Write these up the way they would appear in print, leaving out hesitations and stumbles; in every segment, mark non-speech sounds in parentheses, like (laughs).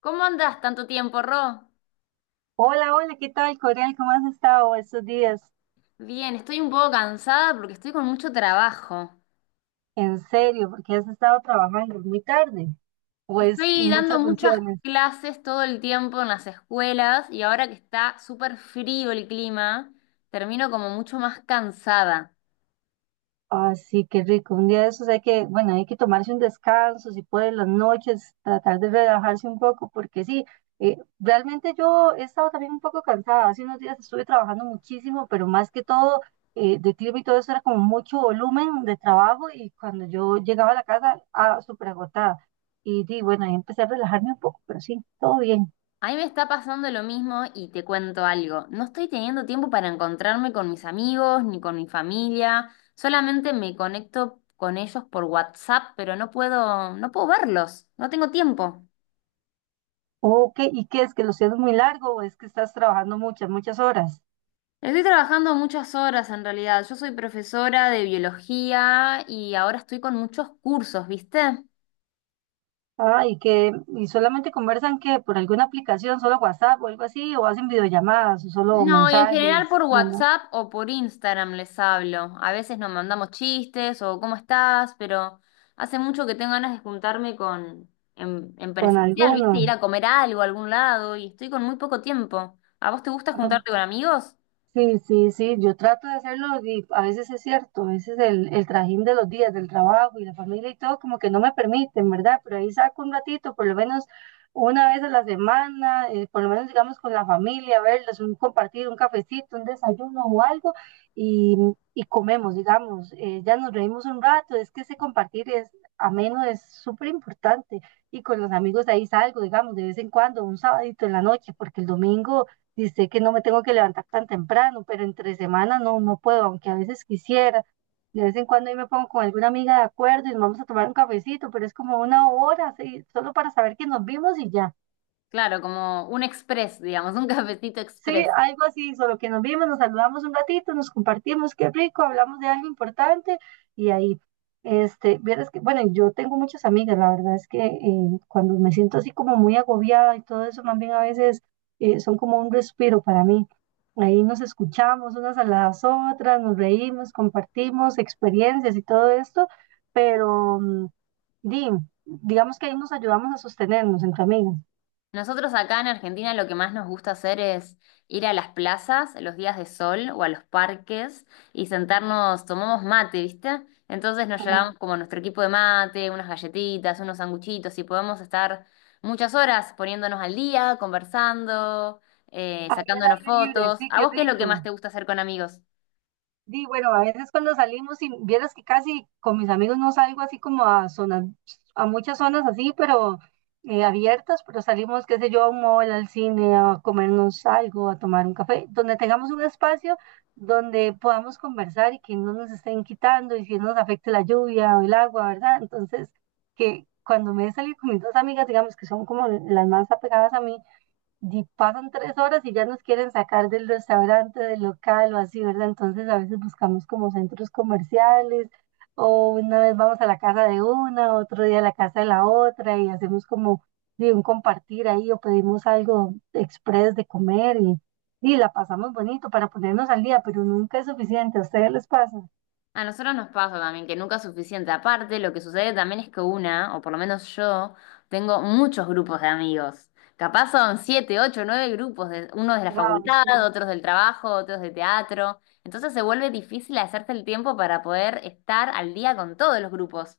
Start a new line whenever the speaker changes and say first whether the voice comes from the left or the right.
left: ¿Cómo andas tanto tiempo, Ro?
right: Hola, hola, ¿qué tal, Corel? ¿Cómo has estado estos días?
left: Bien, estoy un poco cansada porque estoy con mucho trabajo.
right: En serio, porque has estado trabajando muy tarde, pues
left: Estoy dando
right: muchas
left: muchas
right: funciones.
left: clases todo el tiempo en las escuelas y ahora que está súper frío el clima, termino como mucho más cansada.
right: Así que rico. Un día de esos hay que, bueno, hay que tomarse un descanso, si puede, en las noches, tratar de relajarse un poco, porque sí, realmente yo he estado también un poco cansada. Hace unos días estuve trabajando muchísimo, pero más que todo, de clima y todo eso era como mucho volumen de trabajo y cuando yo llegaba a la casa, ah, súper agotada. Y di, bueno, ahí empecé a relajarme un poco, pero sí, todo bien.
left: A mí me está pasando lo mismo y te cuento algo. No estoy teniendo tiempo para encontrarme con mis amigos ni con mi familia. Solamente me conecto con ellos por WhatsApp, pero no puedo verlos. No tengo tiempo.
right: Ok, ¿y qué es que lo siento muy largo o es que estás trabajando muchas, muchas horas?
left: Estoy trabajando muchas horas en realidad. Yo soy profesora de biología y ahora estoy con muchos cursos, ¿viste?
right: Ah, y solamente conversan que por alguna aplicación, solo WhatsApp o algo así, o hacen videollamadas o solo
left: No, y en general por
right: mensajes, llama
left: WhatsApp o por Instagram les hablo. A veces nos mandamos chistes o ¿cómo estás? Pero hace mucho que tengo ganas de juntarme con en
right: con
left: presencial, ¿viste? Ir
right: alguno.
left: a comer algo a algún lado y estoy con muy poco tiempo. ¿A vos te gusta
right: Ah.
left: juntarte con amigos?
right: Sí, sí, sí, yo trato de hacerlo y a veces es cierto, a veces el trajín de los días, del trabajo y la familia y todo como que no me permiten, ¿verdad? Pero ahí saco un ratito, por lo menos una vez a la semana, por lo menos digamos con la familia, verlos, un compartir, un cafecito, un desayuno o algo y, y comemos, digamos, ya nos reímos un rato, es que ese compartir es ameno, es súper importante y con los amigos de ahí salgo, digamos, de vez en cuando, un sabadito en la noche, porque el domingo y sé que no me tengo que levantar tan temprano, pero entre semana no, no puedo, aunque a veces quisiera. De vez en cuando ahí me pongo con alguna amiga de acuerdo y nos vamos a tomar un cafecito, pero es como una hora, sí, solo para saber que nos vimos y ya.
left: Claro, como un express, digamos, un (laughs) cafecito
right: Sí,
left: express.
right: algo así, solo que nos vimos, nos saludamos un ratito, nos compartimos, qué rico, hablamos de algo importante y ahí, vieras que, bueno, yo tengo muchas amigas, la verdad es que cuando me siento así como muy agobiada y todo eso, más bien a veces son como un respiro para mí. Ahí nos escuchamos unas a las otras, nos reímos, compartimos experiencias y todo esto, pero di, digamos que ahí nos ayudamos a sostenernos entre amigas.
left: Nosotros acá en Argentina lo que más nos gusta hacer es ir a las plazas los días de sol o a los parques y sentarnos, tomamos mate, ¿viste? Entonces nos
right: Ah.
left: llevamos como nuestro equipo de mate, unas galletitas, unos sanguchitos y podemos estar muchas horas poniéndonos al día, conversando,
right: Ahí el
left: sacándonos
right: aire libre,
left: fotos.
right: sí,
left: ¿A
right: qué
left: vos qué es lo que más
right: rico.
left: te gusta hacer con amigos?
right: Di, bueno, a veces cuando salimos, y vieras que casi con mis amigos no salgo así como a zonas, a muchas zonas así, pero abiertas, pero salimos, qué sé yo, a un mall, al cine, a comernos algo, a tomar un café, donde tengamos un espacio donde podamos conversar y que no nos estén quitando y que no nos afecte la lluvia o el agua, ¿verdad? Entonces, que cuando me he salido con mis dos amigas, digamos que son como las más apegadas a mí, y pasan 3 horas y ya nos quieren sacar del restaurante, del local o así, ¿verdad? Entonces a veces buscamos como centros comerciales o una vez vamos a la casa de una, otro día a la casa de la otra y hacemos como de un compartir ahí o pedimos algo express de comer y la pasamos bonito para ponernos al día, pero nunca es suficiente. ¿A ustedes les pasa?
left: A nosotros nos pasa también que nunca es suficiente. Aparte, lo que sucede también es que una, o por lo menos yo, tengo muchos grupos de amigos. Capaz son siete, ocho, nueve grupos, de, unos de la
right: Wow.
left: facultad, otros del trabajo, otros de teatro. Entonces se vuelve difícil hacerse el tiempo para poder estar al día con todos los grupos.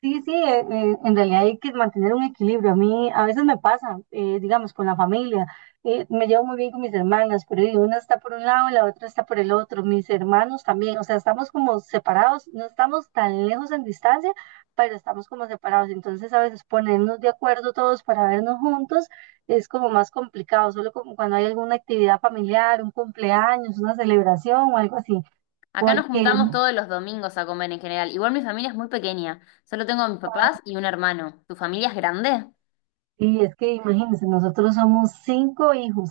right: Sí, sí, en realidad hay que mantener un equilibrio. A mí a veces me pasa, digamos, con la familia. Me llevo muy bien con mis hermanas, pero una está por un lado y la otra está por el otro. Mis hermanos también, o sea, estamos como separados, no estamos tan lejos en distancia, pero estamos como separados. Entonces a veces ponernos de acuerdo todos para vernos juntos es como más complicado, solo como cuando hay alguna actividad familiar, un cumpleaños, una celebración o algo así.
left: Acá nos
right: Porque,
left: juntamos todos los domingos a comer en general. Igual mi familia es muy pequeña. Solo tengo a mis papás y un hermano. ¿Tu familia es grande?
right: y es que imagínense, nosotros somos cinco hijos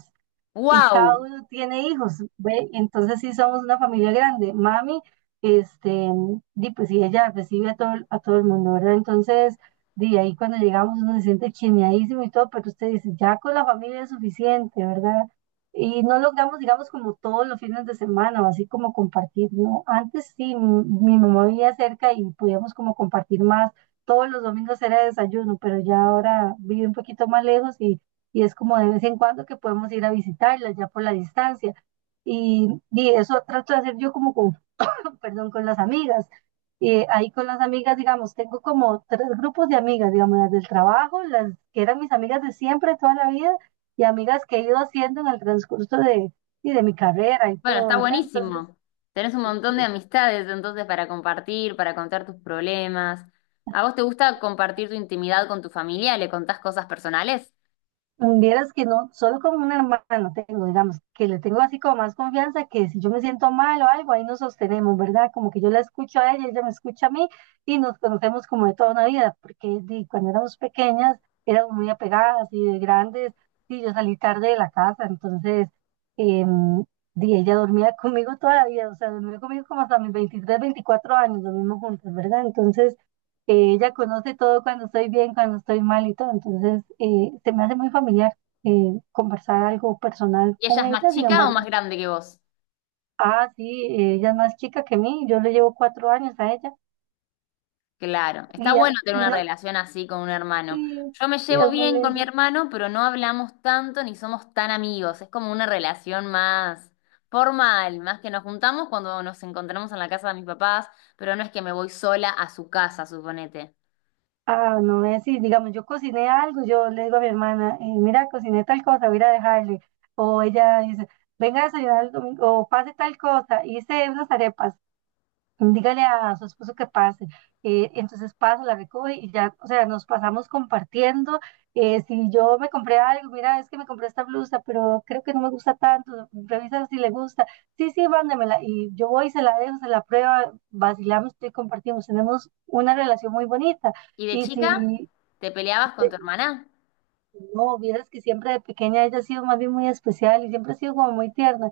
right: y cada
left: ¡Wow!
right: uno tiene hijos, ¿ve? Entonces sí somos una familia grande. Mami, este, di, pues sí, ella recibe a todo, a todo el mundo, ¿verdad? Entonces, de ahí cuando llegamos uno se siente chineadísimo y todo, pero usted dice, ya con la familia es suficiente, ¿verdad? Y no logramos, digamos, como todos los fines de semana, o así como compartir, ¿no? Antes sí, mi mamá vivía cerca y podíamos como compartir más. Todos los domingos era desayuno, pero ya ahora vive un poquito más lejos y es como de vez en cuando que podemos ir a visitarlas ya por la distancia. Y eso trato de hacer yo como con, (laughs) perdón, con las amigas. Ahí con las amigas, digamos, tengo como tres grupos de amigas, digamos, las del trabajo, las que eran mis amigas de siempre, toda la vida, y amigas que he ido haciendo en el transcurso y de mi carrera y
left: Bueno,
right: todo,
left: está
right: ¿verdad? Entonces,
left: buenísimo. Tenés un
right: sí,
left: montón de
right: sí.
left: amistades entonces para compartir, para contar tus problemas. ¿A vos te gusta compartir tu intimidad con tu familia? ¿Le contás cosas personales?
right: Mm, vieras que no, solo con un hermano tengo, digamos, que le tengo así como más confianza, que si yo me siento mal o algo, ahí nos sostenemos, ¿verdad? Como que yo la escucho a ella, ella me escucha a mí y nos conocemos como de toda una vida, porque di, cuando éramos pequeñas éramos muy apegadas y de grandes, y yo salí tarde de la casa, entonces, em, di, ella dormía (laughs) conmigo toda la vida, o sea, dormía conmigo como hasta mis 23, 24 años, dormimos juntas, ¿verdad? Entonces... Ella conoce todo cuando estoy bien, cuando estoy mal y todo. Entonces, se me hace muy familiar conversar algo personal
left: ¿Y ella
right: con
left: es más
right: ella. Sin
left: chica o más
right: embargo,
left: grande que vos?
right: ah, sí, ella es más chica que mí. Yo le llevo 4 años a ella.
left: Claro, está
right: Y ah,
left: bueno tener una
right: no,
left: relación así con un hermano.
right: sí,
left: Yo me
right: sí, es
left: llevo
right: muy
left: bien con mi
right: lindo.
left: hermano, pero no hablamos tanto ni somos tan amigos. Es como una relación más formal, más que nos juntamos cuando nos encontramos en la casa de mis papás, pero no es que me voy sola a su casa, suponete.
right: Ah, no es así. Digamos, yo cociné algo, yo le digo a mi hermana, mira, cociné tal cosa, voy a ir a dejarle. O ella dice, venga a desayunar el domingo, o pase tal cosa, hice unas arepas. Dígale a su esposo que pase. Entonces pasa, la recoge y ya, o sea, nos pasamos compartiendo. Si yo me compré algo, mira, es que me compré esta blusa, pero creo que no me gusta tanto, revisa si le gusta. Sí, sí, mándemela. Y yo voy, se la dejo, se la prueba, vacilamos y compartimos. Tenemos una relación muy bonita.
left: Y de
right: Y
left: chica
right: si
left: te peleabas con tu hermana.
right: no, vieras que siempre de pequeña ella ha sido más bien muy especial y siempre ha sido como muy tierna.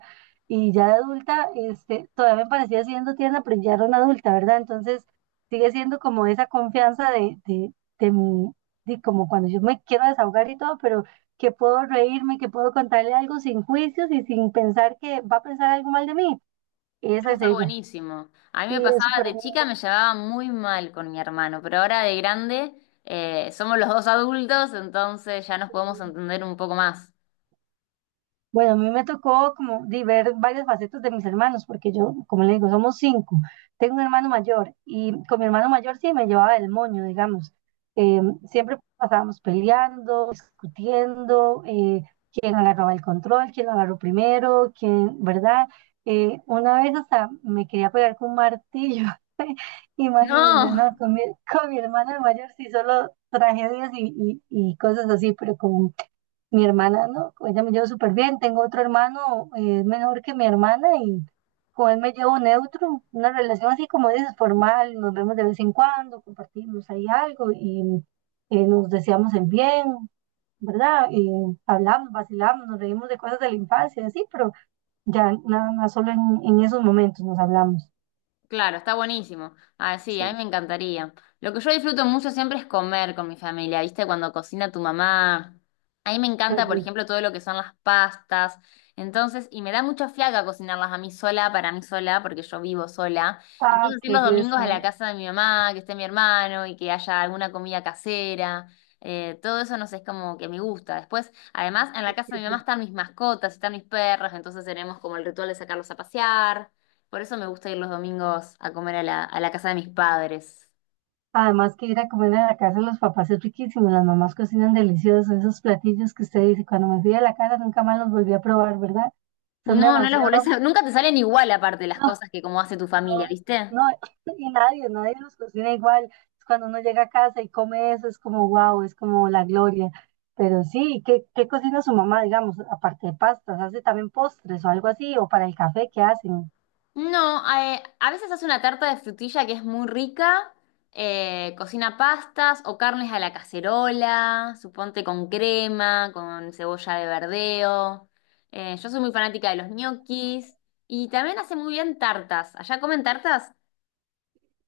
right: Y ya de adulta, todavía me parecía siendo tierna, pero ya era una adulta, ¿verdad? Entonces sigue siendo como esa confianza de mi, de como cuando yo me quiero desahogar y todo, pero que puedo reírme, que puedo contarle algo sin juicios y sin pensar que va a pensar algo mal de mí.
left: Eso
right: Esa es
left: está
right: ella.
left: buenísimo. A mí
right: Sí,
left: me
right: eso
left: pasaba
right: para
left: de
right: mí.
left: chica, me llevaba muy mal con mi hermano, pero ahora de grande somos los dos adultos, entonces ya nos podemos entender un poco más.
right: Bueno, a mí me tocó como di, ver varias facetas de mis hermanos, porque yo, como le digo, somos cinco. Tengo un hermano mayor y con mi hermano mayor sí me llevaba el moño, digamos. Eh, Siempre pasábamos peleando, discutiendo, quién agarraba el control, quién lo agarró primero, quién, ¿verdad? Una vez hasta me quería pegar con un martillo, (laughs) imagínense, ¿no?
left: No.
right: Con mi hermano mayor sí solo tragedias y, y cosas así, pero mi hermana, ¿no? Con ella me llevo súper bien. Tengo otro hermano, es menor que mi hermana y con él me llevo neutro. Una relación así como dices, formal. Nos vemos de vez en cuando, compartimos ahí algo y nos deseamos el bien, ¿verdad? Y hablamos, vacilamos, nos reímos de cosas de la infancia, y así, pero ya nada más solo en esos momentos nos hablamos.
left: Claro, está buenísimo. Ah, sí,
right: Sí,
left: a mí me encantaría. Lo que yo disfruto mucho siempre es comer con mi familia, ¿viste? Cuando cocina tu mamá. A mí me
right: qué
left: encanta, por
right: rico.
left: ejemplo, todo lo que son las pastas. Entonces, y me da mucha fiaca cocinarlas a mí sola, para mí sola, porque yo vivo sola.
right: Ah,
left: Entonces, ir
right: qué
left: los
right: bien,
left: domingos a la
right: Sonia.
left: casa de mi mamá, que esté mi hermano y que haya alguna comida casera. Todo eso, no sé, es como que me gusta. Después, además, en la
right: Sí,
left: casa
right: qué
left: de mi mamá
right: rico.
left: están mis mascotas, están mis perros, entonces tenemos como el ritual de sacarlos a pasear. Por eso me gusta ir los domingos a comer a la casa de mis padres.
right: Además que ir a comer a la casa de los papás es riquísimo, las mamás cocinan deliciosos, esos platillos que usted dice, cuando me fui de la casa nunca más los volví a probar, ¿verdad? Son
left: No, no los
right: demasiados.
left: volvés a... Nunca te salen igual aparte
right: (laughs)
left: las
right: No,
left: cosas que como hace tu familia,
right: no,
left: ¿viste?
right: no, (laughs) y nadie, nadie los cocina igual. Es cuando uno llega a casa y come eso, es como wow, es como la gloria. Pero sí, ¿qué, qué cocina su mamá, digamos, aparte de pastas? ¿Hace también postres o algo así? ¿O para el café qué hacen?
left: No, a veces hace una tarta de frutilla que es muy rica, cocina pastas o carnes a la cacerola, suponte con crema, con cebolla de verdeo. Yo soy muy fanática de los ñoquis y también hace muy bien tartas. ¿Allá comen tartas?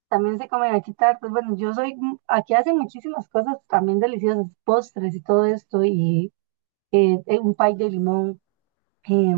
right: También se come quitar, pues bueno, yo soy, aquí hacen muchísimas cosas también deliciosas, postres y todo esto, y un pay de limón, eh,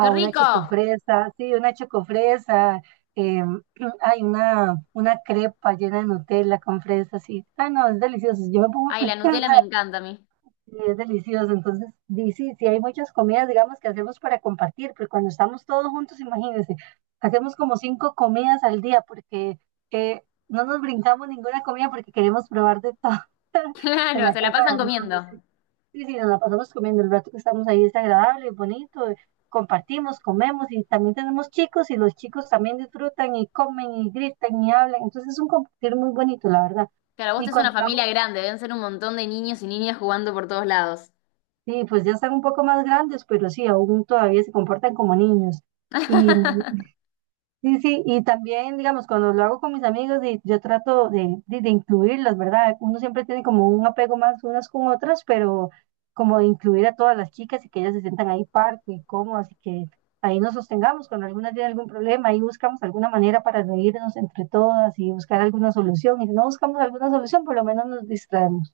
left: ¡Qué
right: una
left: rico!
right: chocofresa, sí, una chocofresa, eh, (clears throat) hay una crepa llena de Nutella con fresa sí. Ah, no, es delicioso. Yo me pongo (laughs) a
left: Ay, la
right: pensar
left: Nutella me encanta a mí.
right: y es delicioso. Entonces, sí, sí, hay muchas comidas, digamos, que hacemos para compartir, pero cuando estamos todos juntos, imagínense, hacemos como cinco comidas al día porque eh, no nos brincamos ninguna comida porque queremos probar de todo
left: (laughs)
right: (laughs) en
left: Claro,
right: la
left: se la
right: casa de
left: pasan
right: amigos.
left: comiendo.
right: Sí, sí, nos la pasamos comiendo, el rato que estamos ahí es agradable, bonito, compartimos, comemos y también tenemos chicos y los chicos también disfrutan y comen y gritan y hablan, entonces es un compartir muy bonito, la verdad.
left: Claro, vos
right: Y
left: tenés una
right: cuando lo hago,
left: familia grande, deben ser un montón de niños y niñas jugando por todos lados.
right: sí, pues ya están un poco más grandes, pero sí, aún todavía se comportan como niños. Y
left: (laughs)
right: sí, sí, y también, digamos, cuando lo hago con mis amigos, y yo trato de incluirlas, ¿verdad? Uno siempre tiene como un apego más unas con otras, pero como de incluir a todas las chicas y que ellas se sientan ahí parte y cómodas y que ahí nos sostengamos cuando algunas tienen algún problema, ahí buscamos alguna manera para reírnos entre todas y buscar alguna solución. Y si no buscamos alguna solución, por lo menos nos distraemos.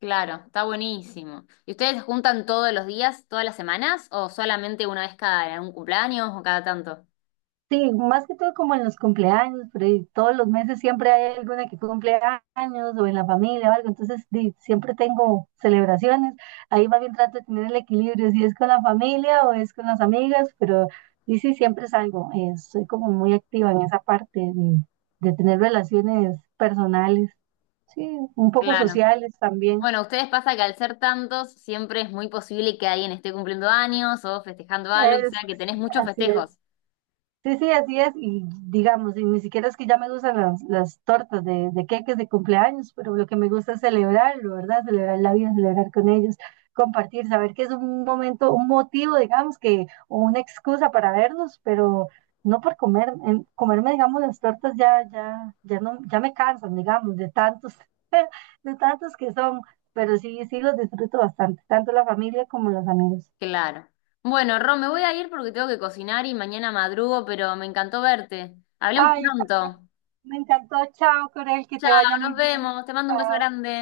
left: Claro, está buenísimo. ¿Y ustedes se juntan todos los días, todas las semanas, o solamente una vez cada un cumpleaños o cada tanto?
right: Sí, más que todo como en los cumpleaños, pero ahí todos los meses siempre hay alguna que cumple años o en la familia o algo, entonces di, siempre tengo celebraciones, ahí más bien trato de tener el equilibrio, si es con la familia o es con las amigas, pero y sí, siempre salgo, soy como muy activa en esa parte de tener relaciones personales, sí, un poco
left: Claro.
right: sociales también,
left: Bueno, a ustedes pasa que al ser tantos, siempre es muy posible que alguien esté cumpliendo años o festejando algo, o
right: es,
left: sea que tenés
right: sí,
left: muchos
right: así es.
left: festejos.
right: Sí, sí, así es. Y digamos, y ni siquiera es que ya me gustan las tortas de queques de cumpleaños, pero lo que me gusta es celebrarlo, ¿verdad? Celebrar la vida, celebrar con ellos, compartir, saber que es un momento, un motivo, digamos, que, o una excusa para vernos, pero no por comer, comerme, digamos, las tortas ya, ya, ya no, ya me cansan, digamos, de tantos, (laughs) de tantos que son, pero sí, sí los disfruto bastante, tanto la familia como los amigos.
left: Claro. Bueno, Ron, me voy a ir porque tengo que cocinar y mañana madrugo, pero me encantó verte. Hablemos
right: Ay,
left: pronto.
right: también me encantó. Chao, Corel, que te
left: Chao,
right: vaya muy
left: nos
right: bien.
left: vemos. Te mando un beso
right: Chao.
left: grande.